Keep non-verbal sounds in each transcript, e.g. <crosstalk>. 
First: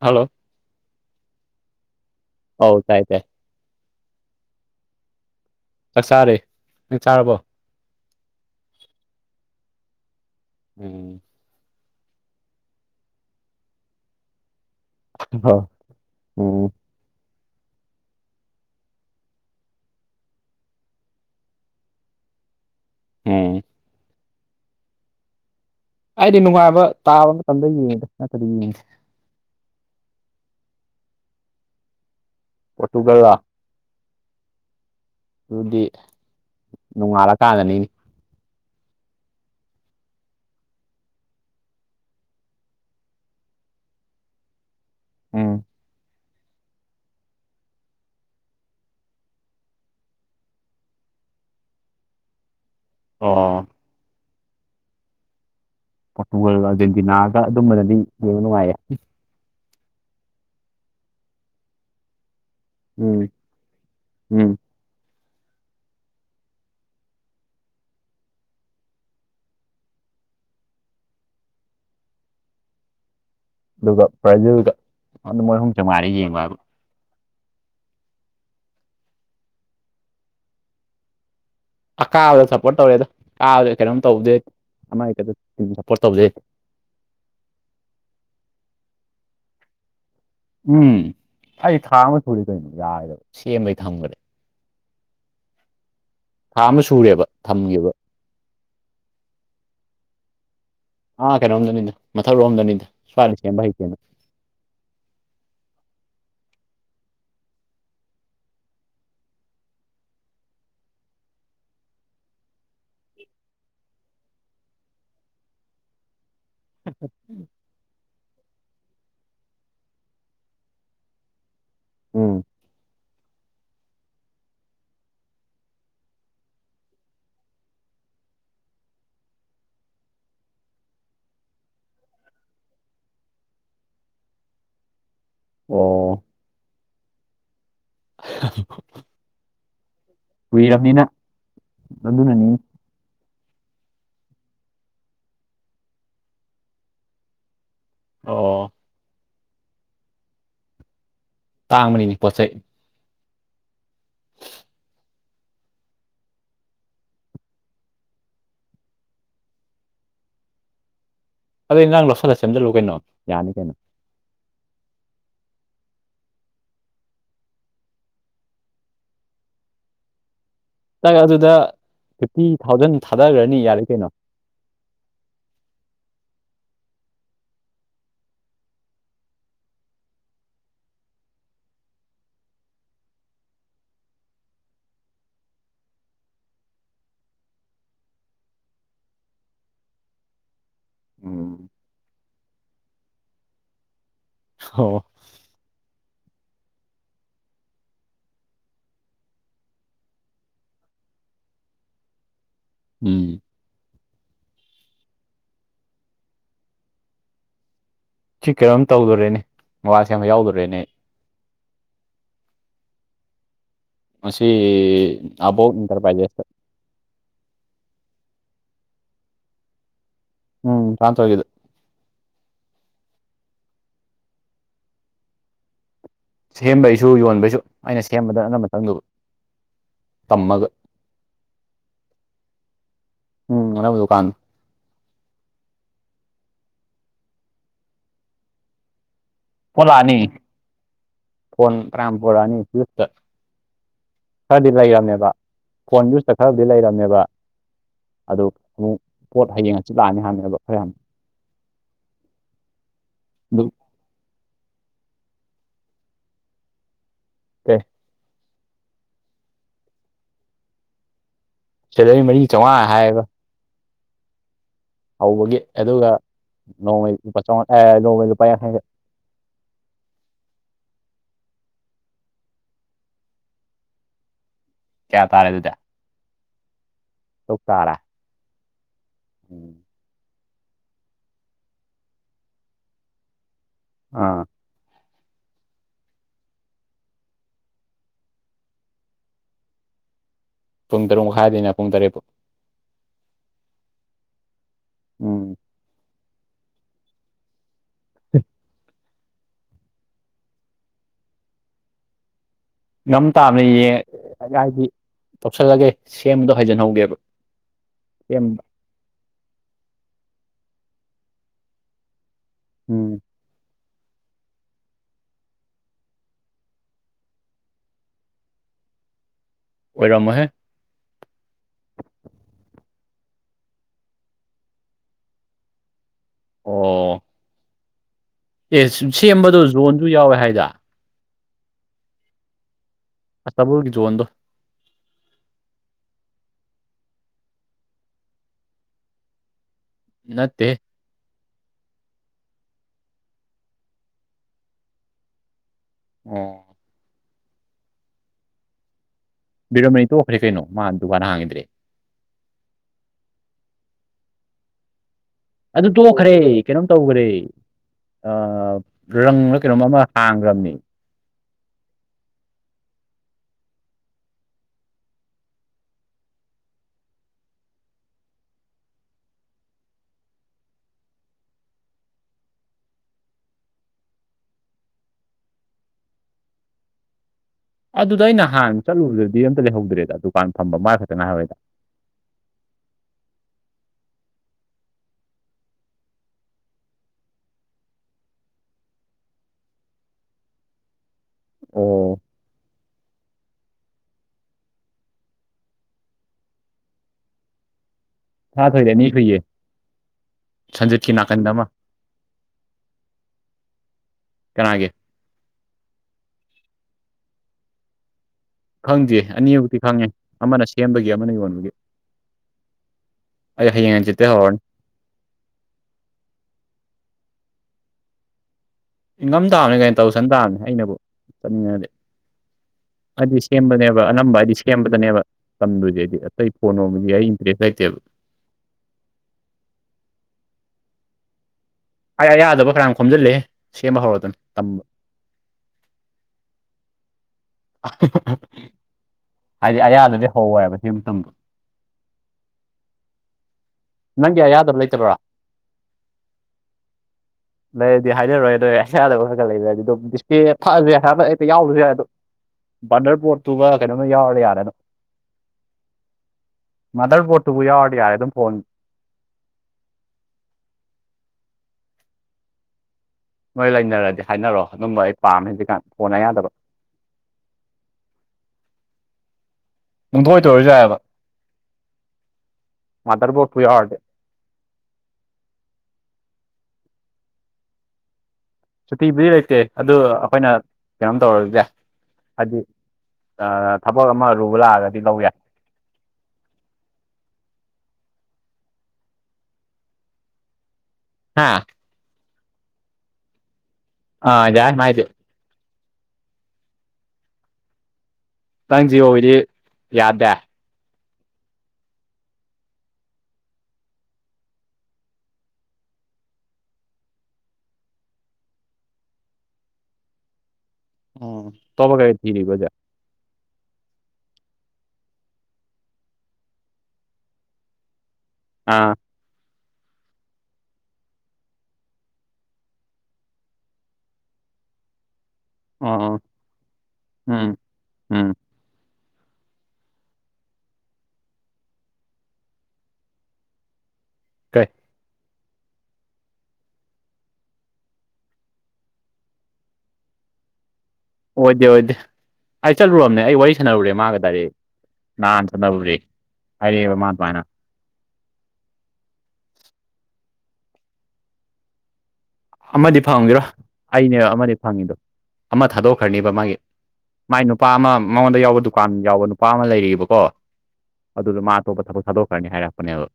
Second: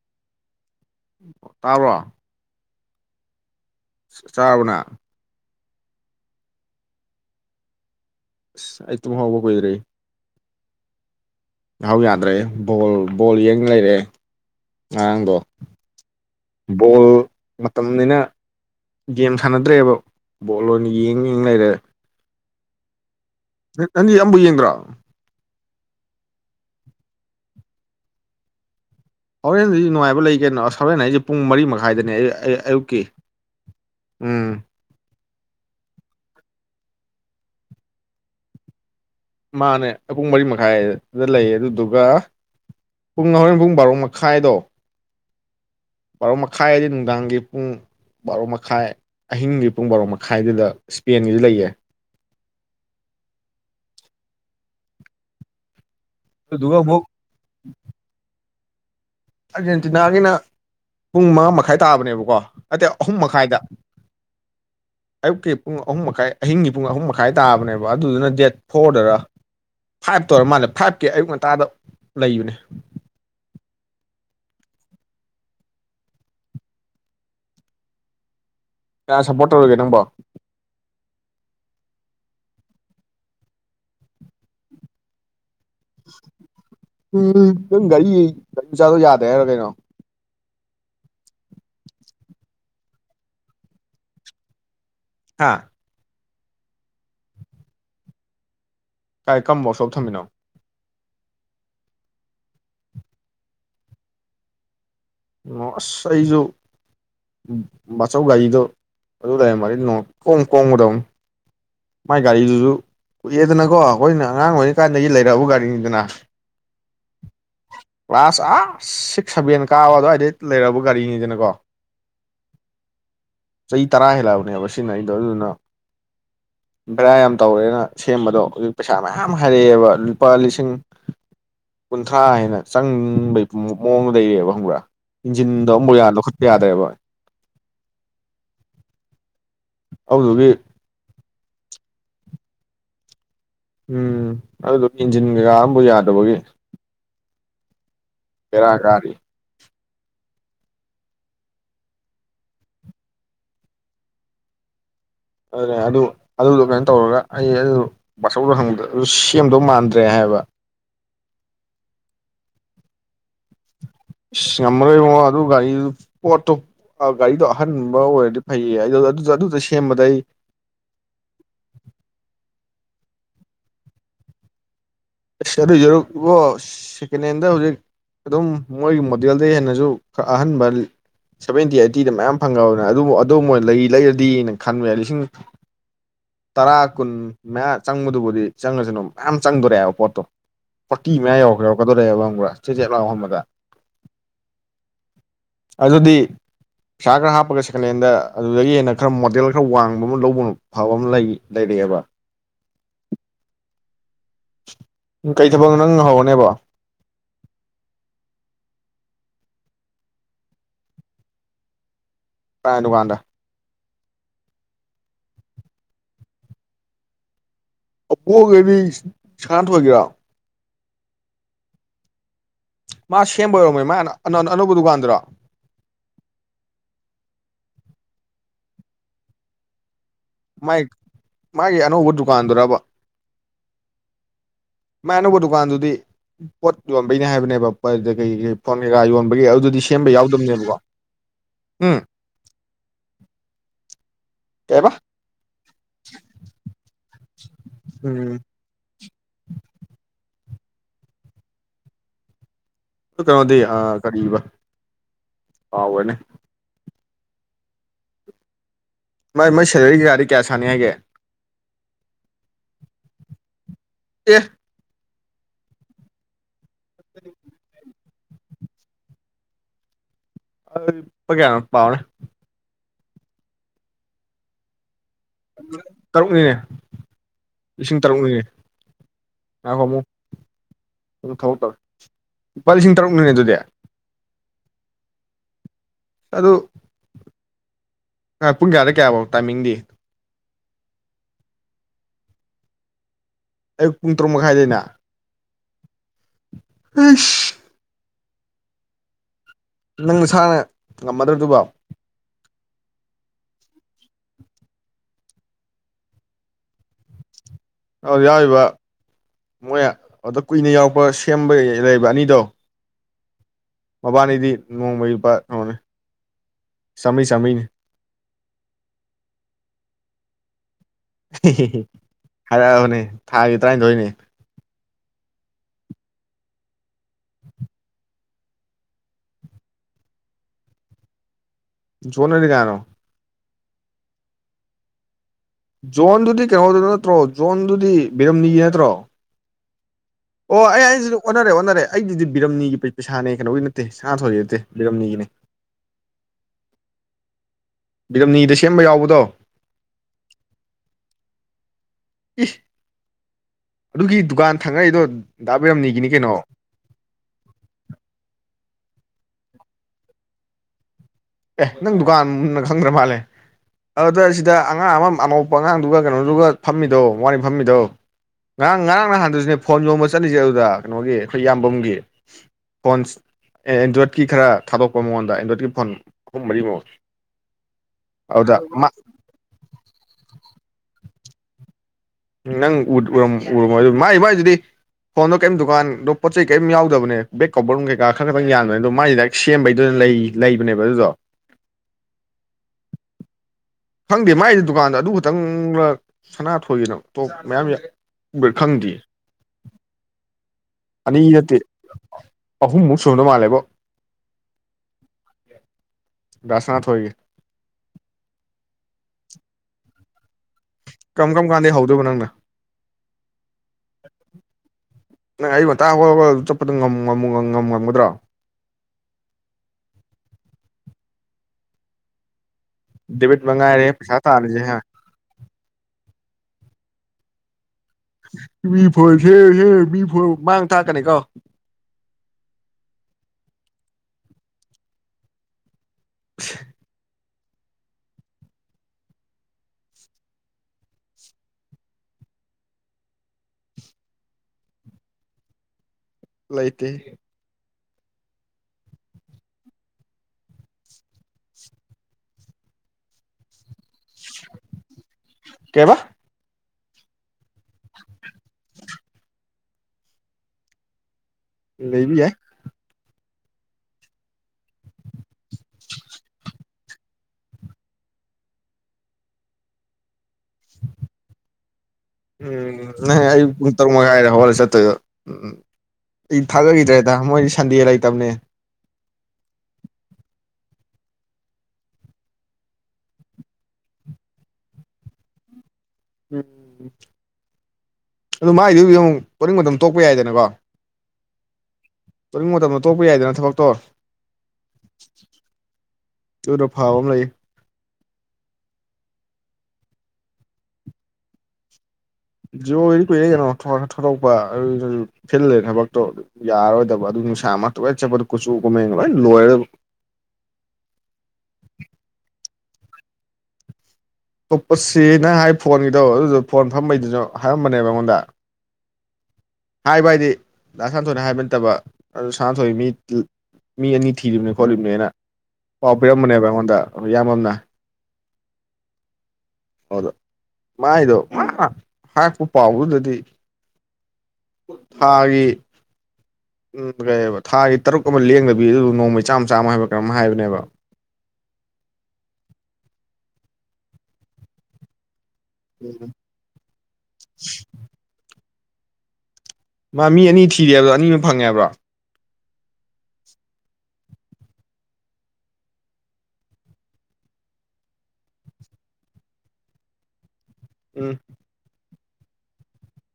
Hello ꯇꯥꯕꯔ‌ꯣ ꯍꯥꯎ ꯇꯥꯏ ꯇꯥꯏ ꯆꯥꯛ ꯆꯥꯔꯕ‌ꯣ ꯅꯪ ꯆꯥꯛ ꯆꯥꯔꯦ ꯅꯪ ꯆꯥꯔꯕꯣ ꯑꯁ ꯑꯩ ꯇꯨꯝ ꯍꯥꯎꯕ ꯀꯨꯏꯗꯔꯤ ꯎꯝ ꯌꯥꯍꯥꯎ ꯌꯥꯗ꯭ꯔꯦ ꯕꯣꯜ ꯕꯣꯜ ꯌꯦꯡ ꯂꯩꯔꯦ ꯉꯔꯥꯡꯗꯣ ꯍꯣꯏ ꯎꯝ ꯕꯣꯜ ꯃꯇꯝꯅꯤ ꯅ ꯒꯦꯝ ꯁꯥꯟꯅꯗ꯭ꯔꯦꯕ ꯕꯣꯜ ꯑꯣꯏꯅ ꯌꯦꯡ ꯌꯦꯡ ꯂꯩꯔꯦ ꯎꯝ ꯅꯪꯗꯤ ꯑꯝꯕꯨ ꯌꯦꯡꯗꯔ‌ꯣ ꯑꯩꯗꯤ ꯅꯨꯡꯉꯥꯏꯕ ꯇꯥꯕ ꯃꯇꯝ ꯗ ꯌꯦꯡꯉꯦ ꯅꯠꯇ꯭ꯔꯗꯤ ꯌꯦꯡꯗ‌ꯦ ꯍꯣꯔꯦꯟꯗꯩꯗꯤ ꯅꯨꯡꯉꯥꯏꯕ ꯂꯩ ꯀꯩꯅꯣ ꯑꯁ ꯍꯣꯔꯦꯟ ꯍꯥꯏꯁꯦ ꯄꯨꯡ ꯃꯔꯤ ꯃꯈꯥꯏꯗꯅꯦ ꯑꯩ ꯑꯌꯨꯛꯀꯤ ꯄꯣꯔꯇꯨꯒꯜꯂꯣ ꯎꯝ ꯑꯗꯨꯗꯤ ꯅꯣꯡꯉꯥꯜꯂ ꯀꯥꯟꯗꯅꯤ ꯃꯥꯅꯦ ꯄꯨꯡ ꯃꯔꯤ ꯃꯈꯥꯏꯗ ꯂꯩꯌꯦ ꯑꯗꯨꯗꯨꯒ ꯄꯨꯡ ꯍꯧꯔꯦꯟ ꯄꯨꯡ ꯕꯥꯔꯣ ꯃꯈꯥꯏꯗꯣ ꯎꯝ ꯕꯥꯔꯣ ꯃꯈꯥꯏ ꯍꯥꯏꯗꯤ ꯅꯨꯡꯗꯥꯡꯒꯤ ꯄꯨꯡ ꯕꯥꯔꯣ ꯃꯈꯥꯏ ꯑꯍꯤꯡꯒꯤ ꯄꯨꯡ ꯕꯥꯔꯣ ꯃꯈꯥꯏꯗꯨꯗ ꯏꯁ꯭ꯄꯦꯟꯒꯤꯁꯨ ꯂꯩꯌꯦ ꯑꯣ ꯨꯒꯜꯒ ꯑꯗꯨꯗꯨꯒ ꯑꯃꯨꯛ ꯑꯥꯔꯖꯦꯟꯇꯤꯅꯥꯒ ꯑꯗꯨꯝꯕꯗꯗꯤ ꯌꯦꯡ ꯅꯨꯡꯉꯥꯏꯌꯦ ꯑꯥꯔꯖꯦꯟꯇꯤꯅꯥꯒꯤꯅ ꯄꯨꯡ ꯃꯉꯥ ꯃꯈꯥꯏ ꯇꯥꯕꯅꯦꯕꯀꯣ꯫ ꯑꯇꯩ ꯑꯍꯨꯝ ꯎꯝ ꯃꯈꯥꯏꯗ꯫ ꯎꯝ ꯑꯌꯨꯛꯀꯤ ꯄꯨꯡ ꯑꯍꯨꯝ ꯃꯈꯥꯏ ꯑꯍꯤꯡꯒꯤ ꯄꯨꯡ ꯑꯍꯨꯝ ꯃꯈꯥꯏ ꯇꯥꯕꯅꯦꯕ ꯑꯗꯨꯗꯨꯅ ꯗꯦꯠ ꯐꯣꯔ ꯗꯥꯔ꯫ ꯐꯥꯏꯚꯇ ꯑꯣꯏꯔ ꯃꯥꯜꯂꯦ ꯐꯥꯏꯚꯀꯤ ꯑꯌꯨꯛ ꯉꯟꯇꯥꯗ ꯂꯩꯕꯅꯦ꯫ ꯑꯗꯨꯒ ꯄ꯭ꯔꯖꯤꯜꯗ ꯃꯣꯏ ꯑꯍꯨꯝ ꯆꯥꯝꯃꯉꯥꯗ ꯌꯦꯡꯕ ꯍꯥꯏꯕ꯫ ꯀꯅꯥ ꯁꯞꯄꯣꯔꯠ ꯇꯧꯔꯤꯒꯦ ꯅꯪꯕꯣ꯫ ꯑ ꯀꯥꯕꯗ ꯁꯞꯄꯣꯔꯠ ꯇꯧꯔꯦꯗ ꯀꯥꯕꯗ ꯀꯩꯅꯣꯝ ꯇꯧꯕꯗꯩ <unintelligible> ꯇꯧꯖꯩ꯫ ꯎꯝ ꯅꯪ ꯒꯥꯔꯤ ꯒꯥꯔꯤ ꯃꯆꯥꯗꯣ ꯌꯥꯗꯦ ꯍꯥꯏꯔꯣ ꯀꯩꯅꯣ꯫ ꯎꯝ ꯑꯩ ꯊꯥ ꯑꯃ ꯁꯨꯔꯦ ꯀꯩꯅꯣ ꯌꯥꯏꯒꯤꯗꯕ ꯁꯦꯝꯕꯩ ꯊꯝꯒꯔꯦ꯫ ꯍꯥꯥ꯫ ꯊꯥ ꯑꯃ ꯁꯨꯔꯦꯕ ꯊꯝꯒꯤꯕ꯫ ꯀꯥꯏ ꯀꯔꯝꯕ ꯋꯥꯛꯁꯣꯞ ꯊꯝꯃꯤꯅꯣ꯫ ꯑꯥ ꯀꯩꯅꯣꯝꯗꯅꯤꯅ ꯃꯊꯥꯛꯔꯣꯝꯗꯅꯤꯗ ꯁ꯭ꯋꯥꯏꯗ ꯁꯦꯝꯕ ꯍꯩꯇꯦꯅ꯫ ꯑꯣ ꯑꯁ ꯑꯩꯁꯨ꯫ ꯃꯆꯧ ꯒꯥꯔꯤꯗꯣ ꯑꯗꯨ ꯂꯩꯔꯝꯃꯗꯤ ꯅꯣꯡ ꯏꯀꯣꯝ ꯀꯣꯝꯒꯗꯧꯅꯤ꯫ ꯃꯥꯏ ꯒꯥꯔꯤꯗꯨꯁꯨ ꯀꯨꯏꯔꯦꯗꯅꯀꯣ ꯑꯩꯈꯣꯏꯅ ꯑꯉꯥꯡ ꯑꯣꯏꯔꯤꯀꯥꯟꯗꯒꯤ ꯂꯩꯔꯛꯑꯕ ꯒꯥꯔꯤꯅꯤꯗꯅ꯫ <unintelligible> ꯀ꯭ꯂꯥꯁ ꯑꯥ ꯁꯤꯛꯁ ꯁꯚꯦꯟ ꯀꯥꯕ ꯑꯗꯨꯋꯥꯏꯗꯩ ꯂꯩꯔꯕ ꯒꯥꯔꯤꯅꯤꯗꯅꯀꯣ꯫ ꯎꯝ꯫ ꯆꯍꯤ ꯇꯔꯥ ꯍꯦꯜꯂꯛꯑꯕꯅꯦꯕ ꯁꯤꯖꯤꯟꯅꯔꯤꯗꯣ ꯑꯗꯨꯗꯨꯅ ꯚꯦꯔꯥ ꯌꯥꯝ ꯇꯧꯔꯦꯅ ꯁꯦꯝꯕꯗꯣ ꯍꯧꯖꯤꯛ ꯄꯩꯁꯥ ꯃꯌꯥꯝ ꯍꯥꯏꯔꯛꯑꯦꯕ ꯂꯨꯄꯥ ꯂꯤꯁꯤꯡ ꯀꯨꯟꯊ꯭ꯔꯥ ꯍꯥꯏꯅ ꯆꯪꯕꯩ ꯃꯑꯣꯡꯗ ꯂꯩꯌꯦꯕ ꯈꯪꯕꯔꯥ ꯏꯟꯖꯤꯟꯗꯣ ꯑꯃꯨꯛ ꯑꯣ ꯂꯧꯈꯠ ꯌꯥꯗꯔꯦꯕ ꯑꯗꯨꯗꯨꯒꯤ꯫ ꯀꯨꯏꯔꯝꯅꯤꯅ ꯑꯗꯨꯅꯅꯤ꯫ ꯎꯝ ꯑꯗꯨꯗꯨ ꯏꯟꯖꯤꯟ ꯀꯩꯀꯥ ꯑꯃꯐꯥꯎ ꯌꯥꯗꯕꯒꯤ꯫ ꯑꯣ ꯕꯦꯔꯥꯒꯥꯔꯤ꯫ ꯇꯥꯡꯕꯅꯤꯅꯦ ꯄꯣꯠꯆꯩ꯫ ꯑꯗꯨꯅꯦ ꯑꯗꯨ ꯑꯗꯨꯗꯣ ꯀꯩꯅꯣ ꯇꯧꯔꯒ ꯑꯩ ꯑꯗꯨ ꯕꯥꯆꯧꯗ ꯍꯪꯕꯗ ꯑꯗꯨ ꯁꯦꯝꯗꯧ ꯃꯥꯟꯗ꯭ꯔꯦ ꯍꯥꯏꯕ꯫ ꯑꯗꯨꯗꯤ ꯅꯪ ꯂꯧꯁꯤꯜꯂ ꯁꯦꯝꯖꯤꯜꯂꯨ ꯀꯩꯅꯣ ꯌꯥꯅꯤ ꯀꯩꯅꯣ꯫ ꯉꯝꯃꯔꯣꯏ ꯏꯕꯨꯡꯉꯣ ꯑꯗꯨ ꯒꯥꯔꯤ ꯄꯣꯠꯇꯣ ꯑꯥꯎ ꯒꯥꯔꯤꯗꯣ ꯑꯍꯟꯕ ꯑꯣꯏꯔꯗꯤ ꯐꯩꯌꯦ ꯑꯩ ꯑꯗꯨꯗ ꯁꯦꯝꯕꯗ ꯑꯩ ꯇꯥꯛ ꯑꯗꯨꯗ ꯐꯤꯐꯇꯤ ꯊꯥꯎꯖꯟ ꯊꯥꯗꯈ꯭ꯔꯅꯤ ꯌꯥꯔꯦ ꯀꯩꯅꯣ꯫ ꯏꯁ ꯑꯗꯣꯏ ꯁꯔꯨꯛ ꯏꯕꯣ ꯁꯦꯀꯦꯟꯍꯦꯟꯗ ꯍꯧꯖꯤꯛ ꯑꯗꯨꯝ ꯃꯣꯏꯒꯤ ꯃꯣꯗꯦꯜꯗ ꯍꯦꯟꯅꯁꯨ ꯈꯔ ꯑꯍꯟꯕ ꯁꯚꯦꯟꯇꯤ ꯑꯥꯏꯠꯇꯤꯗ ꯃꯌꯥꯝ ꯐꯪꯉꯕꯅꯦ ꯑꯗꯨꯕꯨ ꯑꯗꯨꯝꯕ ꯂꯩ ꯂꯩꯔꯗꯤꯅ ꯈꯟꯕ ꯌꯥꯏ ꯂꯤꯁꯤꯡ ꯇꯔꯥ ꯀꯨꯟ ꯃꯌꯥ ꯆꯪꯕꯗꯨꯕꯨꯗꯤ ꯆꯪꯉꯁꯅꯨ ꯃꯌꯥꯝ ꯆꯪꯗꯣꯔꯦ ꯍꯥꯏꯕ꯫ ꯄꯣꯠꯇꯣ ꯐꯣꯔꯇꯤ ꯃꯌꯥ ꯎꯝ ꯌꯧꯔꯛ ꯌꯧꯔꯛꯀꯗꯣꯔꯦꯕ ꯈꯪꯕ꯭ꯔꯥ ꯆꯦꯆꯦꯠ ꯂꯥꯎꯑꯣ ꯍꯟꯕꯗ꯫ ꯑꯣ꯫ ꯑꯗꯨꯗꯤ ꯄꯩꯁꯥ ꯈꯔ ꯍꯥꯞꯄꯒ ꯁꯦꯀꯦꯟꯍꯦꯟꯗ ꯑꯗꯨꯗꯒꯤ ꯍꯦꯟꯅ ꯈꯔ ꯃꯣꯗꯦꯜ ꯈꯔ ꯋꯥꯡꯕ ꯑꯃ ꯂꯧꯕ ꯐꯕ ꯑꯃ ꯂꯩꯔꯛꯑꯦꯕ꯫ ꯎꯝ꯫ ꯀꯩ ꯊꯕꯛꯅꯣ ꯅꯪ ꯍꯧꯍꯔꯅꯦꯕꯣ꯫ ꯁꯤ ꯀꯩꯅꯣꯝ ꯇꯧꯗꯣꯔꯦꯅꯦ ꯃꯣꯕꯥꯜꯁꯦꯝꯕ ꯌꯥꯎꯗꯣꯔꯦꯅꯦ꯫ ꯀꯅꯥꯏ ꯗꯨꯀꯥꯟꯗ꯫ ꯃꯁꯤ ꯑꯕꯣ ꯏꯇꯔ ꯄꯥꯏꯗꯔꯦꯁꯇ꯫ ꯑꯕꯣꯛ ꯍꯥꯏꯗꯤ ꯁꯥꯅ ꯊꯣꯏꯒꯤꯗꯣ꯫ ꯎꯝ ꯁꯥꯅꯥ ꯊꯣꯏꯒꯤꯗꯨ꯫ ꯃꯥ ꯁꯦꯝꯕ ꯑꯣꯏꯔꯝꯃꯣꯏ ꯃꯥꯅ ꯑꯅꯩ ꯑꯅꯧꯕ ꯗꯨꯀꯥꯟꯗꯨꯔꯣ꯫ ꯁꯦꯝꯕꯩꯁꯨ ꯌꯣꯟꯕꯩꯁꯨ ꯑꯩꯅ ꯁꯦꯝꯕꯗ ꯑꯉꯝꯕꯇ꯫ <unintelligible> ꯃꯥꯒꯤ ꯃꯥꯒꯤ ꯑꯅꯧꯕ ꯗꯨꯀꯥꯟꯗꯨꯔꯥꯕ ꯎꯝ ꯑꯅꯧꯕ ꯗꯨꯀꯥꯟ ꯃꯥꯏ ꯑꯅꯧꯕ ꯗꯨꯀꯥꯟꯗꯨꯗꯤ ꯄꯣꯠ ꯌꯣꯟꯕꯩꯅꯦ ꯍꯥꯏꯕꯅꯦꯕ <unintelligible> ꯀꯩ ꯀꯩ ꯐꯣꯟ ꯀꯩꯀꯥ ꯌꯣꯟꯕꯒꯤ ꯑꯗꯨꯗꯤ ꯄꯣꯠ ꯁꯦꯝꯕ ꯂꯥꯛꯑꯅꯤ ꯌꯥꯎꯗꯕꯅꯦꯕꯀꯣ ꯐꯣꯟ ꯎꯝ ꯇꯔꯥꯄꯔꯛꯑꯅꯤꯇ ꯈꯔꯗꯤ ꯀꯩꯕ ꯂꯩꯅꯦꯕ ꯐꯣꯟ ꯌꯨꯁꯇ ꯈꯔꯕꯨꯗꯤ ꯂꯩꯔꯝꯃꯦꯕ ꯎꯝ ꯑꯗꯨ ꯑꯃꯨ ꯄꯣꯠ ꯍꯌꯦꯡ ꯑꯁꯤ ꯑꯁꯤ ꯂꯥꯛꯑꯅꯤ ꯍꯥꯏꯃꯦꯕ ꯐꯔ ꯌꯥꯝꯅ ꯑꯗꯨ ꯀꯩꯅꯣꯗꯤ ꯑ ꯀꯔꯤꯕ ꯀꯥꯎꯒ꯭ꯔꯦꯅꯦ <unintelligible> ꯃꯥꯏ ꯃꯥꯏ ꯁꯦꯂꯔꯤꯒꯤ ꯀꯥꯗꯤ ꯀꯌꯥ ꯁꯥꯅꯤ ꯍꯥꯏꯒꯦ ꯁꯦꯂꯔꯤ ꯃꯔꯤ ꯆꯥꯝꯃꯉꯥ ꯍꯥꯏꯒ ꯑꯦꯦꯛ ꯍꯧꯕꯒꯤ ꯑꯗꯨꯒ ꯅꯣꯡꯃꯩ ꯂꯨꯄꯥ ꯆꯃꯉ ꯑꯦ ꯅꯣꯡꯃꯩ ꯂꯨꯄꯥ ꯌꯥꯡꯈꯩꯒ ꯏ ꯀꯌꯥꯅ ꯄꯥꯎꯅꯦ ꯀꯌꯥ ꯇꯥꯔꯦ ꯑꯗꯨꯗ ꯇꯔꯨꯛꯅꯤꯅꯦ ꯂꯤꯁꯤꯡ ꯇꯔꯨꯛꯅꯤꯅꯦ ꯎꯝ ꯉꯈꯣ ꯑꯃꯨꯛ ꯑꯗꯨ ꯊꯕꯛ ꯇꯧꯔꯦ ꯂꯨꯄꯥ ꯂꯤꯁꯤꯡ ꯇꯔꯨꯛꯅꯤꯅꯦ ꯑꯗꯨꯗꯤ ꯑꯥ ꯑꯗꯨꯗ ꯄꯨꯡ ꯉꯒꯥꯔ ꯀꯌꯥꯕꯥꯎꯣ ꯇꯥꯏꯃꯤꯡꯗꯤꯦ ꯄꯨꯡ ꯇꯔꯨꯛ ꯃꯈꯥꯏꯗꯅ ꯄꯨꯡ ꯇꯔꯦꯠ ꯑꯌꯨꯛ ꯄꯨꯡ ꯇꯔꯨꯛ ꯃꯈꯥꯏꯗꯩꯅ ꯎꯝ ꯑꯁ <unintelligible> ꯅꯪ ꯅ ꯁꯥꯥꯅ ꯉꯝꯃꯗ꯭ꯔꯕꯗꯨꯕ ꯉꯝ ꯇꯥꯕꯅꯤ ꯌꯦꯡꯉ ꯍꯥꯏꯗꯤ ꯇꯧꯁꯜꯂꯒꯦ ꯁꯦꯝꯕꯗꯣ ꯍꯩꯖꯟꯍꯧꯒꯦꯕ ꯑ ꯌꯥꯎꯔꯤꯕ ꯃꯣꯏ ꯑꯗꯨꯗ ꯀꯨꯏꯅ ꯌꯥꯎꯔꯛꯄ ꯁꯦꯝꯕ ꯂꯩꯕ ꯑꯅꯤꯗꯣ ꯎꯝ ꯃꯕꯥꯅꯤꯗꯤ ꯅꯣꯡꯃ ꯂꯨꯄꯥ ꯀꯣꯅꯦ ꯆꯥꯝꯃꯩ ꯆꯥꯝꯃꯩꯅꯤ ꯑꯣꯏꯔꯝꯃꯍꯦ ꯍꯦ ꯍꯦ ꯍꯦ ꯍꯥꯏꯔꯛꯑꯕꯅꯦ ꯊꯥꯒꯤ ꯇꯔꯥꯅꯤꯊꯣꯏꯅꯦ ꯑꯣ ꯑꯦ ꯁꯦꯝꯕꯗꯣ ꯖꯣꯟꯁꯨ ꯌꯥꯎꯋꯦ ꯍꯥꯏꯗ ꯖꯣꯟꯅꯗꯤ ꯀꯥꯟꯅꯣ ꯑꯁꯕꯨꯔꯒꯗꯨꯨꯣꯟꯣ ꯖꯣꯟꯗꯨꯗꯤ ꯀꯩꯍꯧꯗꯅ ꯅꯠꯇ꯭ꯔꯣ ꯖꯣꯟꯗꯨꯗꯤ ꯕꯤꯔꯝꯅꯤꯒꯤ ꯅꯠꯇ꯭ꯔꯣ ꯑꯣ ꯅꯠꯇꯦ ꯑꯩꯁꯤꯗ ꯑꯣꯟꯅꯔꯦ ꯑꯣꯟꯅꯔꯦ ꯑꯩꯁꯤꯗꯤ ꯕꯤꯔꯝꯅꯤꯒꯤ ꯄꯩꯁꯥꯅꯦ ꯀꯩꯅꯣꯒꯤ ꯅꯠꯇꯦ ꯁꯥꯅꯥꯊꯣꯏꯒꯤ ꯅꯠꯇꯦ ꯕꯤꯔꯝꯅꯤꯒꯤꯅꯦ ꯑꯣ ꯕꯤꯔꯝꯅꯤꯗ ꯁꯦꯝꯕ ꯌꯥꯎꯕꯗꯣ ꯕꯤꯔꯝꯃꯅꯤ ꯇꯣꯛꯈ꯭ꯔꯦ ꯀꯩꯅꯣ ꯃꯥ ꯗꯄꯀꯥꯟ ꯍꯥꯡꯈꯤꯗ꯭ꯔꯦ ꯏ ꯑꯗꯨꯒꯤ ꯗꯨꯀꯥꯟ ꯊꯪꯅꯔꯛꯏꯗꯣ ꯑꯗꯨ ꯇꯣꯛꯈꯔꯦ ꯀꯩꯅꯣꯝ ꯇꯧꯒꯔꯦ ꯑꯥ ꯔꯪꯂꯥ ꯀꯩꯅꯣꯝ ꯑꯃ ꯍꯥꯡꯒ꯭ꯔꯝꯅꯤ ꯑꯦ ꯅꯪ ꯗꯨꯀꯥꯟꯅ ꯈꯪꯗ꯭ꯔ ꯃꯥꯜꯂꯦ ꯑꯗꯨꯗ ꯁꯤꯗ ꯑꯉꯥꯡ ꯑꯃ ꯑꯅꯧꯄ ꯑꯉꯥꯡꯗꯨꯒ ꯀꯩꯅꯣꯗꯨꯒ ꯐꯝꯃꯤꯗꯣ ꯋꯥꯔꯤ ꯐꯝꯃꯤꯗꯣ ꯉꯔꯥꯡ ꯉꯔꯥꯡ ꯅꯍꯥꯟꯗꯁꯤꯅꯦ ꯐꯣꯟ ꯌꯣꯟꯕ ꯆꯠꯂꯤꯁꯦ ꯑꯗꯨꯗ ꯀꯩꯅꯣꯒꯤ ꯑꯩꯈꯣꯏ ꯌꯥꯝꯕꯒꯤ ꯐꯣꯟꯁ ꯑꯦ ꯑꯦꯟꯗ꯭ꯔꯣꯏꯗꯀꯤ ꯈꯔ ꯊꯥꯗꯣꯛꯄ ꯃꯉꯣꯟꯗ ꯑꯦꯟꯗ꯭ꯔꯣꯏꯗꯀꯤ ꯐꯣꯟ ꯍ ꯃꯔꯤꯃꯣ ꯑꯗꯨꯗ ꯑꯩꯅ ꯍꯥꯟꯅ ꯆꯠꯂꯨꯕꯗꯗꯤ ꯑꯝꯇ ꯂꯩꯍꯧꯗ꯭ꯔꯦꯗ ꯗꯨꯀꯥꯟ ꯐꯝꯕ ꯃꯥꯥ ꯈꯛꯇ ꯉꯥꯏꯍꯧꯔꯦꯗ ꯅꯪ ꯎꯔ ꯎꯔꯃꯣꯏ ꯃꯥꯥꯏ ꯃꯥꯏ ꯑꯗꯨꯗꯤ ꯐꯣꯟꯗꯣ ꯀꯩꯝ ꯗꯨꯥꯟ ꯑꯗꯣ ꯆꯩ ꯀꯩꯝ ꯌꯥꯎꯗꯕꯅꯦ ꯕꯦꯛ ꯀꯣꯔ ꯀꯩꯀ ꯈꯪ ꯌꯥꯗꯣꯏ ꯑꯗꯣ ꯃꯥꯒꯤꯁꯤꯗ ꯁꯦꯝꯕꯩꯗꯨꯅ ꯂꯩꯕꯅꯦꯕ ꯑꯗꯨꯗꯣ ꯎꯝ <unintelligible> <inaudible> ꯈꯪꯗꯦ ꯃꯥꯏꯗꯤ ꯗꯨꯀꯥꯟꯗꯣ ꯑꯗꯨ ꯈꯛꯇꯪ ꯁꯅꯥ ꯊꯣꯏꯒꯤꯅ ꯇꯣꯞ ꯃꯌꯥꯝ ꯌꯥ ꯊꯥ ꯊ ꯍꯣꯏꯔꯦꯅꯤꯈꯏꯌꯦ <inaudible> ꯑꯅꯤ ꯅꯠꯇꯦ ꯑꯃ ꯑꯍꯨꯝꯃꯨꯛ ꯁꯨꯗꯧ ꯃꯥꯜꯂꯦꯕꯣ ꯀꯅꯥꯒꯤ ꯗꯁꯅꯥꯊ ꯍꯣꯏꯌꯦ ꯈꯪꯗꯦ ꯑꯅꯤꯃꯨꯛꯇꯤ ꯈꯪꯉꯦ ꯑꯃꯅ ꯁꯦꯝꯕꯒꯤ ꯀꯔꯝ ꯑꯃꯅ ꯀꯔꯝ ꯌꯣꯟꯕꯒꯤ ꯀꯥꯟꯗꯩ ꯍꯧꯗꯣꯏꯕ ꯅꯪꯅ ꯑꯩ ꯍꯌꯦꯡ ꯍꯟꯆꯤꯠꯇꯤ ꯍꯧꯔꯅꯤ ꯅꯪ ꯑꯩ ꯃꯇꯥꯡ ꯈꯔꯒ ꯆꯠꯄꯗꯨꯣ ꯉꯝꯃꯨ ꯉꯝ ꯉꯪꯒꯗ꯭ꯔꯣ ꯉꯝ ꯇꯥꯕꯅꯤ ꯀꯩꯅꯣ ꯇꯧꯁꯟ ꯇꯥꯕꯅꯤ ꯑꯩꯅꯕꯨ ꯆꯠꯅꯤꯡꯉꯗꯤ ꯗꯦꯕꯤꯠ ꯑꯗꯨꯗꯤ ꯃꯉꯥꯏꯔꯦ ꯁꯦꯝꯕꯅꯦꯕ ꯄꯩꯁꯥ ꯑꯅꯝꯕ ꯇꯥꯜꯂꯤꯁꯦ ꯍꯥꯏꯗꯤ ꯍꯥ ꯁꯦꯝꯕꯗꯅꯦꯕ ꯇꯝꯗꯣꯏꯁꯦ ꯑꯩꯗꯤ ꯑꯇꯩ ꯐꯣꯟ ꯅꯣꯡꯗꯤ ꯑꯩ ꯏꯟꯇꯔꯦꯁ ꯂꯩꯇꯦꯕ ꯃꯤ ꯐꯣꯏ ꯍꯦ ꯍꯦ ꯃꯤ ꯐ ꯃꯥꯡ ꯊꯥꯛꯀꯅꯤ ꯀꯣ ꯑꯩ ꯑꯌꯥꯗꯕ ꯈꯔ ꯌꯥꯝ ꯈꯣꯝꯖꯤꯜꯂꯦ ꯁꯦꯝꯕ ꯍꯧꯔꯗꯅ ꯇꯝꯕ <inaudible> <unintelligible> ꯍꯥꯏꯗꯤ ꯑꯌꯥꯗꯗꯤ ꯍꯧꯋꯦꯕ ꯁꯤ ꯃꯇꯝꯗ ꯅꯪ꯭ꯌꯥ ꯌꯥꯗ꯭ꯔ ꯂ ꯂꯩꯇꯔꯕ꯭ꯔꯥ ꯂꯩꯥꯏꯇ ꯂꯩꯗꯤ ꯍꯥꯏꯅꯔꯣꯏ ꯑꯗꯨ ꯍꯥꯏ ꯌꯥꯗꯕ ꯈꯔ ꯈ ꯂꯩꯔꯗꯤ ꯑꯗꯨꯝ ꯗꯤꯁꯀꯦ ꯐꯛꯑꯁꯨ ꯌꯥꯏ ꯍꯦꯛꯇ ꯌꯥꯎꯕꯁꯨ ꯌꯥꯏ ꯑꯗꯨ ꯃꯗꯔꯕꯣꯔꯗꯇꯨꯒꯥ ꯀꯩꯅꯣꯒ ꯌꯥꯎꯔꯗꯤ ꯌꯥꯔꯦ ꯑꯗꯨꯝ ꯀꯩꯕ ꯃꯥꯗꯔ ꯕꯣꯔꯠꯇꯨꯕꯨ ꯌꯥꯎꯔꯗꯤ ꯌꯥꯔꯦ ꯑꯗꯨꯝ ꯐꯣꯟ ꯂꯩꯕ ꯌꯥꯏ ꯅꯣꯏ ꯂꯩꯅꯔꯗꯤ ꯍꯥꯏꯅꯔꯣ ꯑꯗꯨꯝꯕ ꯑꯩ ꯄꯥꯝꯃꯦ ꯍꯧꯖꯤꯛꯀꯥꯟ ꯐꯣꯟꯅ ꯌꯥꯗꯕ <inaudible> <unintelligible> ꯅꯨꯡꯊꯣꯏꯗꯧꯔꯁꯨꯏꯑꯕ ꯎꯝ ꯅꯪ ꯃꯥꯗꯔ ꯍꯌꯦꯡ ꯑꯌꯨꯛ ꯕꯣꯔꯠꯄꯨ ꯄꯨꯡ ꯇꯔꯨꯛ ꯌꯥꯎꯔꯗꯤ ꯃꯈꯥꯏꯗ ꯍꯧꯒꯠꯂꯥ ꯆꯠꯇꯣꯏꯕ ꯎꯝ ꯎꯝ ꯑꯩ ꯊꯥꯖꯈꯤꯗ꯭ꯔꯦꯗ ꯃꯣꯏꯗꯤ ꯁꯟꯗꯦ ꯂꯩꯇꯕꯅꯦ ꯁꯨꯇꯤꯕꯨꯗꯤ ꯂꯩꯇꯦ ꯑꯗꯨ ꯑꯩꯈꯣꯏꯅ ꯀꯩꯅꯣꯝ ꯇꯧꯔꯗꯤꯦ ꯍꯥꯏꯗꯤ ꯊꯕꯛ ꯑꯃ ꯑꯔꯨꯕ ꯂꯥꯛꯑꯒꯗꯤ ꯂꯧ ꯌꯥꯦꯏ ꯎꯝ ꯑꯗꯨ ꯃꯒꯤꯗꯨ ꯑꯃꯨꯛ ꯄꯣꯅꯤꯡ ꯃꯇꯝ ꯇꯣꯛꯄ ꯌꯥꯏꯗꯅꯀꯣ ꯍꯥ <inaudible> <unintelligible> ꯇꯣꯅꯤꯡꯕ ꯃꯇꯝꯗꯣ ꯇꯣꯛꯄ ꯌꯥꯏꯗꯅ ꯊꯕꯛꯇꯣ ꯑ ꯌꯥꯖꯁ ꯃꯥꯥꯏꯦ ꯑꯗꯨꯗꯣ ꯐꯥꯕ ꯑꯃ ꯂꯩꯌꯦ ꯅꯪꯁꯤ ꯑꯣꯏꯗꯤ ꯌꯥꯗꯦ ꯖꯤꯑꯣꯗꯤ ꯀꯨꯏꯔꯦ ꯀꯩꯅꯣ ꯊꯗꯛꯄ ꯑꯗꯨ ꯐꯤ ꯂꯩꯔꯦ ꯊꯕꯛꯇꯣ ꯑꯗꯨ ꯌꯥꯔꯣꯏꯗꯕ ꯑꯗꯨ ꯅꯨꯡꯁꯥ ꯑꯃ ꯇꯣꯏꯅ ꯆꯠꯄꯗ ꯀꯨꯆꯨ ꯀꯨꯃꯦꯟ ꯂꯣꯏ ꯂꯣꯏꯔꯣꯏ ꯑꯣ ꯇꯃ ꯀ ꯑꯩ ꯊꯔꯤꯒꯖꯥ <inaudible> <unintelligible> ꯑꯣꯛꯄꯁꯤ ꯅꯪ ꯍꯥꯏ ꯐꯣꯟꯒꯤꯗꯣ ꯑꯗꯨꯗꯣ ꯐꯣꯟ ꯐꯝꯕꯩꯗꯨꯅ ꯍꯥꯏꯔꯝꯕꯅꯦꯕ ꯑꯩꯉꯣꯟꯗ ꯑꯥ <inaudible> <unintelligible> ꯍꯥꯏꯕ ꯍꯥꯏꯗꯤ ꯂ ꯁꯥꯟꯊꯣꯏꯅ ꯍꯥꯏꯕ ꯅꯠꯇꯕ ꯑꯗꯨ ꯁꯥꯟꯊꯣꯏ ꯃꯤ ꯃꯤ ꯑꯅꯤ ꯊꯤꯔꯤꯕꯅꯦ ꯈꯣꯠꯂꯤꯕꯅꯦꯅ ꯄꯥꯎ ꯑꯣ ꯑꯣ ꯄꯤꯔꯝꯕꯅꯦꯕ ꯑꯩꯉꯣꯟꯗ ꯎꯝ ꯏꯌꯥꯝꯅ ꯎꯝ <inaudible> <unintelligible> ꯑꯗꯣ ꯃꯥꯏꯗꯣ ꯍꯥꯄ ꯄꯥꯎꯗꯨꯗꯗꯤ ꯀꯩ ꯊꯥꯒꯤ ꯎꯝ ꯀꯩꯕ ꯊꯥꯒꯤ ꯇꯔꯨꯛ ꯑꯃ ꯂꯦꯡꯗꯕꯤ ꯑꯗꯨ ꯅꯣꯡꯃꯩ ꯆꯥꯝꯃ ꯆꯥꯝꯃ ꯍꯥꯏꯕ ꯀꯔꯝ ꯍꯥꯏꯕꯅꯦꯕ ꯑꯣꯏꯗꯦ ꯑꯣꯏꯗꯦ ꯑꯩ ꯆꯠꯂꯨꯔꯕꯅꯦ ꯑꯩ ꯋꯥꯔꯤ ꯁꯥꯟꯅꯔꯨꯔꯦ ꯃꯥꯒ ꯗꯥꯏꯔ ꯅꯍꯥꯟ ꯆꯠ ꯅꯕꯨꯗ ꯍꯥꯏꯔꯦꯕ ꯃꯥ ꯑꯗꯨꯃꯥꯏꯅ ꯃꯥ ꯃꯤ ꯑꯅꯤ ꯊꯤꯔꯦꯑꯕꯗꯣ ꯑꯅꯤ ꯑꯃ ꯐꯪꯉꯦꯕ꯭ꯔꯣ ꯑꯃꯗꯤ ꯐꯪꯗꯔꯣ ꯑꯩꯅꯦꯕ ꯑꯃꯗꯤ ꯐꯪꯉꯤꯗꯣ ꯑꯃ ꯊꯥꯗꯣꯛꯈ꯭ꯔꯅꯤꯕ ꯃꯥꯒꯤ ꯃꯥꯏ ꯅꯨꯄꯥ ꯑꯃ ꯃꯉꯣꯟꯗ ꯌꯥꯎꯕ ꯗꯨꯀꯥꯟ ꯌꯥꯎꯕ ꯅꯨꯄꯥ ꯑꯃ ꯂꯩꯔꯤꯕꯀꯣ ꯎꯝ ꯑꯗꯨꯗ ꯃꯥ ꯑꯇꯣꯞꯄ ꯊꯕꯛ ꯊꯥꯗꯣꯛꯈ꯭ꯔꯅꯤ ꯍꯥꯏꯔꯛꯄꯅꯦꯕ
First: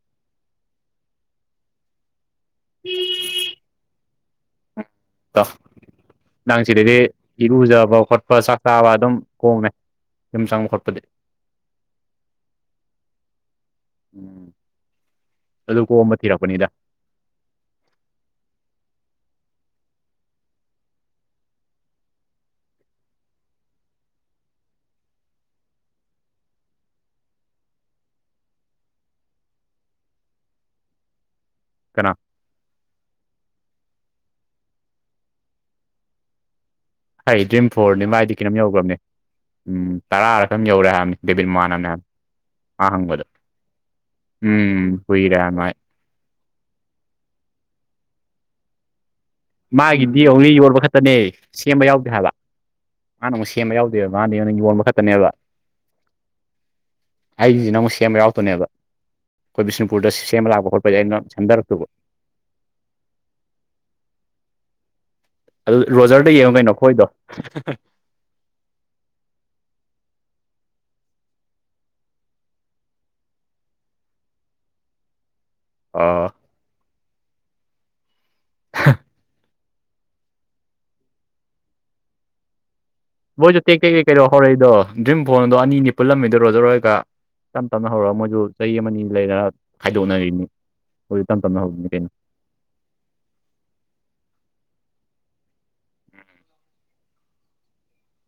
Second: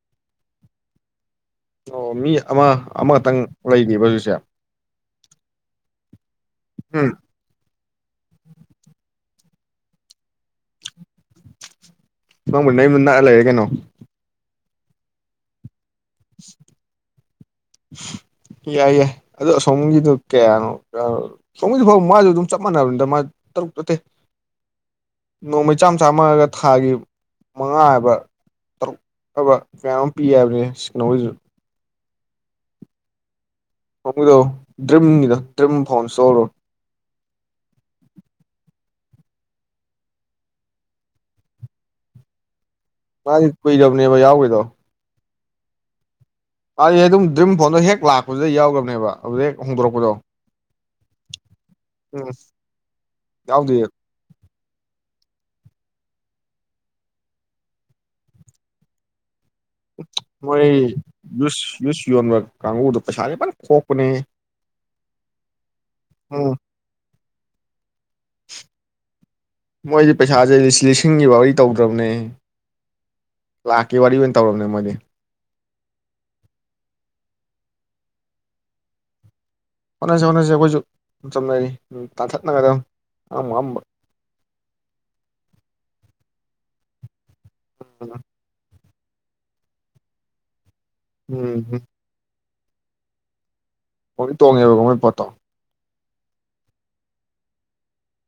ꯑꯣ ꯃꯤ ꯑꯃ ꯑꯃꯈꯛꯇꯪ ꯂꯩꯅꯦꯕ ꯍꯧꯖꯤꯛꯁꯦ ꯇꯣ ꯅꯪ ꯁꯤꯔꯤꯗꯤ ꯎꯝ <inaudible> ꯏꯔꯨꯖꯕ ꯈꯣꯠꯄ ꯆꯥꯛ ꯆꯥꯕ ꯑꯗꯨꯝ ꯀꯣꯡꯃꯦ ꯌꯨꯝ ꯆꯪꯕ ꯈꯣꯠꯄꯗꯤ ꯅꯪꯕꯨ ꯅꯌꯨꯝꯁꯨ ꯅꯛꯑ ꯂꯩꯔꯦ ꯀꯩꯅꯣ ꯎꯝ ꯑꯗꯨ ꯀꯣꯝꯕ ꯊꯤꯔꯛꯄꯅꯤꯗ ꯌꯥꯏ ꯌꯥꯏ ꯑꯗꯨ ꯑꯁꯣꯝꯒꯤꯗꯨ ꯀꯌꯥꯅꯣ ꯁꯣꯝꯒꯤꯁꯨ ꯐꯥꯎꯕ ꯃꯥꯁꯨ ꯑꯗꯨꯝ ꯆꯞ ꯃꯥꯟꯅꯕꯅꯤꯗ ꯃꯥ ꯇꯔꯨꯛ ꯆꯠꯇꯦ ꯅꯣꯡꯃꯩ ꯆꯥꯝ ꯆꯥꯝꯃꯒ ꯊꯥꯒꯤ ꯃꯉꯥ ꯍꯥꯏꯕ ꯇꯔꯨꯛ ꯐꯕ ꯃꯌꯥꯝ ꯑꯃ ꯄꯤ ꯍꯥꯏꯕꯅꯦ ꯁꯤ ꯀꯩꯅꯣꯁꯤꯁꯨ ꯀꯅꯥ ꯐꯣꯡꯒꯤꯗꯣ ꯗ꯭ꯔꯤꯝꯒꯤꯗꯣ ꯗ꯭ꯔꯤꯝ ꯐꯣꯟꯏꯁꯇꯣꯔꯗꯣ ꯑꯩ ꯗ꯭ꯔꯤꯝ ꯐꯣꯔꯅꯤ ꯃꯥꯏꯗꯤ ꯀꯤꯩꯅꯣꯝ ꯌꯧꯈ꯭ꯔꯕꯅꯦ ꯎꯝ ꯇꯔꯥꯔꯛꯇꯝ ꯌꯧꯔꯦ ꯍꯥꯏꯕꯅꯤ ꯗꯦꯕꯤꯠ ꯃꯥꯟꯅꯅꯦ ꯍꯥꯏꯕ ꯑꯍꯥꯡꯕꯗ ꯃꯥꯗꯤ ꯀꯨꯏꯔꯕꯅꯦꯕ ꯌꯥꯎꯈꯤꯗꯣ ꯎꯝ ꯀꯨꯏꯔꯦ <unintelligible> ꯑꯩ ꯑꯩ ꯑꯗꯨꯝ ꯗ꯭ꯔꯤꯝ ꯐꯣꯟꯗꯣ ꯍꯦꯛ ꯂꯥꯛꯄꯗꯨꯗ ꯌꯥꯎꯔꯕꯅꯦꯕ ꯃꯥꯒꯤꯗꯤ ꯑꯃꯨꯛꯅꯤ ꯌꯣꯟꯕ ꯈꯛꯇꯅꯦ ꯁꯦꯝꯕ ꯌꯥꯎꯗꯦ ꯎꯝ ꯍꯥꯏꯕ ꯃꯥꯅ ꯑꯃꯨꯛ ꯁꯦꯝꯕ ꯌꯥꯎꯗꯦ ꯌꯥꯎꯗꯣꯏꯕ ꯃꯥꯗꯤ ꯅꯪꯒꯤ ꯌꯣꯟꯕ ꯈꯛꯇꯅꯦꯕ ꯑꯩꯒꯤꯁꯤꯅ ꯑꯃꯨꯛ ꯁꯦꯝꯕ ꯌꯥꯎꯗꯅꯦꯕ ꯑꯩꯈꯣꯏ ꯕꯤꯁꯅꯨꯄꯨꯔꯗ ꯁꯦꯝꯕ ꯃꯣꯏ ꯂꯥꯛꯄ ꯈꯣꯠꯄꯁ ꯑꯩꯅ ꯅ ꯖꯨꯁ ꯁꯦꯝꯗꯔꯛꯇꯨꯕ ꯖꯨꯁ ꯌꯣꯟꯕ ꯀꯥꯡꯕꯨꯗꯣ ꯄꯩꯁꯥꯗꯤ ꯐꯖꯟ ꯈꯣꯛꯄꯅꯦꯍꯦ ꯑꯗꯨ ꯔꯣꯖꯔꯗ ꯎꯝ ꯌꯦꯡꯉꯣ ꯀꯩꯅꯣ ꯈꯣꯏꯗꯣ ꯃꯣꯏꯗꯤ ꯄꯩꯁꯥꯁꯦ ꯂꯤꯁꯤꯡꯒꯤ ꯋꯥꯔꯤ ꯇꯧꯗ꯭ꯔꯕꯅꯦ ꯂꯥꯛꯀꯦ ꯋꯥꯔꯤ ꯑꯣꯏꯅ ꯇꯧꯔꯕꯅꯦ ꯃꯣꯏꯗꯤ ꯑꯥ ꯍꯥ ꯍꯣꯠꯅꯁꯤ ꯍꯣꯠꯅꯁꯤ ꯑꯩꯈꯣꯏꯁꯨ ꯆꯝꯅꯔꯤ ꯇꯥꯟꯊꯠꯅꯒꯗꯕ ꯃꯣꯏꯁꯨ ꯇꯦꯛ ꯇꯦꯛ ꯇꯦꯛꯩꯗꯧ ꯍꯧꯔꯛꯏꯗꯣ ꯗ꯭ꯔꯤꯝ ꯐꯣꯟꯗꯣ ꯑꯅꯤ ꯄꯨꯜꯂꯝꯃꯤꯗꯔꯣꯏꯖꯔꯣꯏꯔꯒ ꯇꯞ ꯇꯞꯅ ꯍꯧꯔꯒ ꯃꯣꯏꯁꯨ ꯆꯍꯤ ꯑꯃꯅꯤ ꯂꯩꯔꯒ ꯍꯥꯏꯗꯣꯛꯅꯔꯤꯅꯤ ꯍꯧꯖꯤ ꯇꯝ ꯇꯅ ꯍꯧꯧꯕꯅꯤꯡꯅꯤ ꯎꯝ ꯀꯩꯅꯣ ꯃꯣꯏ ꯇꯣꯡꯉꯦꯕꯀꯣ ꯃꯣꯏ ꯄꯣꯠꯇꯣ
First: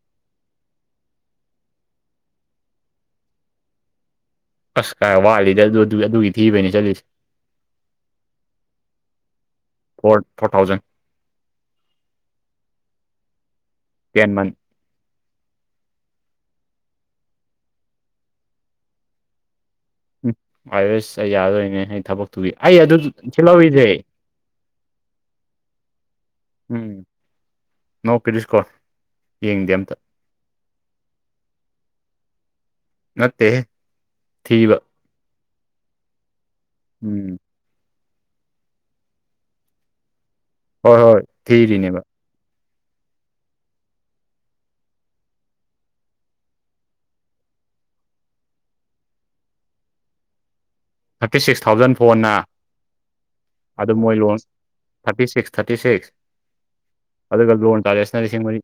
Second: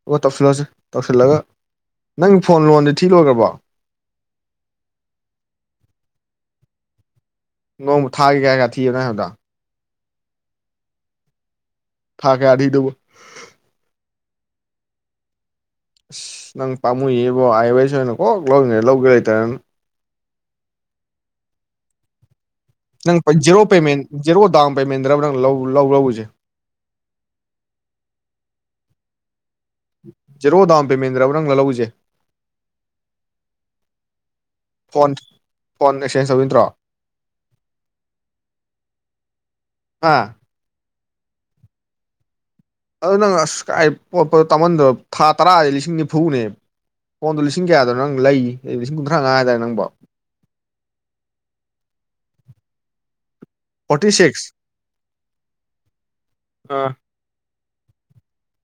ꯑꯣ ꯇꯧꯁꯤꯜꯂꯁꯤ ꯇꯧꯁꯤꯜꯂꯒ ꯅꯪꯒꯤ ꯐꯣꯟ ꯂꯣꯟꯗꯤ ꯊꯤ ꯂꯣꯏꯈ꯭ꯔꯕꯣ ꯑꯁ ꯈꯥꯏ ꯋꯥꯠꯂꯤꯗ ꯑꯗꯨ ꯑꯗꯨꯒꯤ ꯊꯤꯕꯅꯤ ꯆꯠꯂꯤꯁꯦ ꯅꯣꯡꯃ ꯊꯥꯒꯦ ꯀꯌꯥ ꯀꯌꯥ ꯊꯤꯕꯅꯣ ꯍꯥꯏꯕꯗ ꯐꯣꯔ ꯐꯣꯔ ꯊꯥꯎꯖꯟ ꯊꯥ ꯀꯦ ꯑꯙꯗꯕ <inaudible> <unintelligible> ꯇꯦꯟ ꯃꯟ ꯑꯁ ꯅꯪ ꯄꯥꯃꯨꯏꯕꯣ ꯑꯥꯏ ꯑꯦ ꯋꯥꯏꯁ ꯑꯣꯏꯅ ꯀꯣꯛ ꯂꯧꯔꯤꯉꯩ ꯂꯧꯒꯦ ꯂꯩꯇꯔꯅ ꯎꯝ ꯑꯌꯁ ꯑꯩ ꯌꯥꯔꯣꯏꯅꯦ ꯑꯩ ꯊꯕꯛ ꯇ ꯑ ꯑꯗꯨ ꯅꯪ ꯁꯤ ꯖꯤꯔꯣ ꯂꯧꯔꯤꯁꯦ ꯄꯦꯃꯦꯟ ꯖꯦꯔꯣ ꯗꯥꯎꯟ ꯄꯦꯃꯦꯟꯗ꯭ꯔꯕ ꯅꯪ ꯂꯧꯎꯁꯦ ꯎꯝ ꯅꯣ ꯄꯤꯔꯤꯁꯀꯣ ꯌꯦꯡꯗꯦ ꯑꯝꯇ ꯖꯦꯔꯣ ꯗꯥꯝ ꯄꯦꯃꯦꯟꯗ꯭ꯔꯕ ꯅꯪꯅ ꯂꯧꯎꯁꯦ ꯅꯠꯇꯦ ꯊꯕ ꯐꯣꯟ ꯐꯣꯟ ꯑꯦꯛꯁꯆꯦꯟꯁ ꯇꯧꯗꯣꯏ ꯅꯠꯇ꯭ꯔꯣ ꯎꯝ ꯑꯥ ꯍꯣꯏ ꯍꯣꯏ ꯊꯤꯔꯤꯅꯦꯕ ꯑꯗꯨ ꯅꯪ ꯑꯁ ꯄꯣꯠꯄꯗꯣ ꯇꯝꯍꯟꯗ꯭ꯔꯕ ꯊꯥ ꯇꯔꯥꯗꯤꯩ ꯂꯤꯁꯤꯡ ꯅꯤꯐꯨꯅꯦꯕ ꯐꯣꯟꯗꯣ ꯂꯤꯁꯤꯡ ꯀꯌꯥꯗꯣ ꯅꯪ ꯂꯩ ꯂꯤꯁꯤꯡ ꯀꯨꯟꯊ꯭ꯔꯥ ꯃꯉꯥ ꯍꯥꯏꯇꯥꯔꯦ ꯅꯪꯕꯣ ꯊꯥꯔꯇꯤ ꯁꯤꯛꯁ ꯊꯥꯎꯖꯟ ꯐꯣꯟꯅ ꯑꯗꯨ ꯐꯣꯔꯇꯤ ꯃꯣꯏꯔꯣꯟ six thirty six thirty six ꯑ ꯑꯗꯨꯒ ꯂꯣꯟ ꯇꯥꯔꯦꯁꯅ ꯂꯤꯁꯤꯡ ꯃꯔꯤ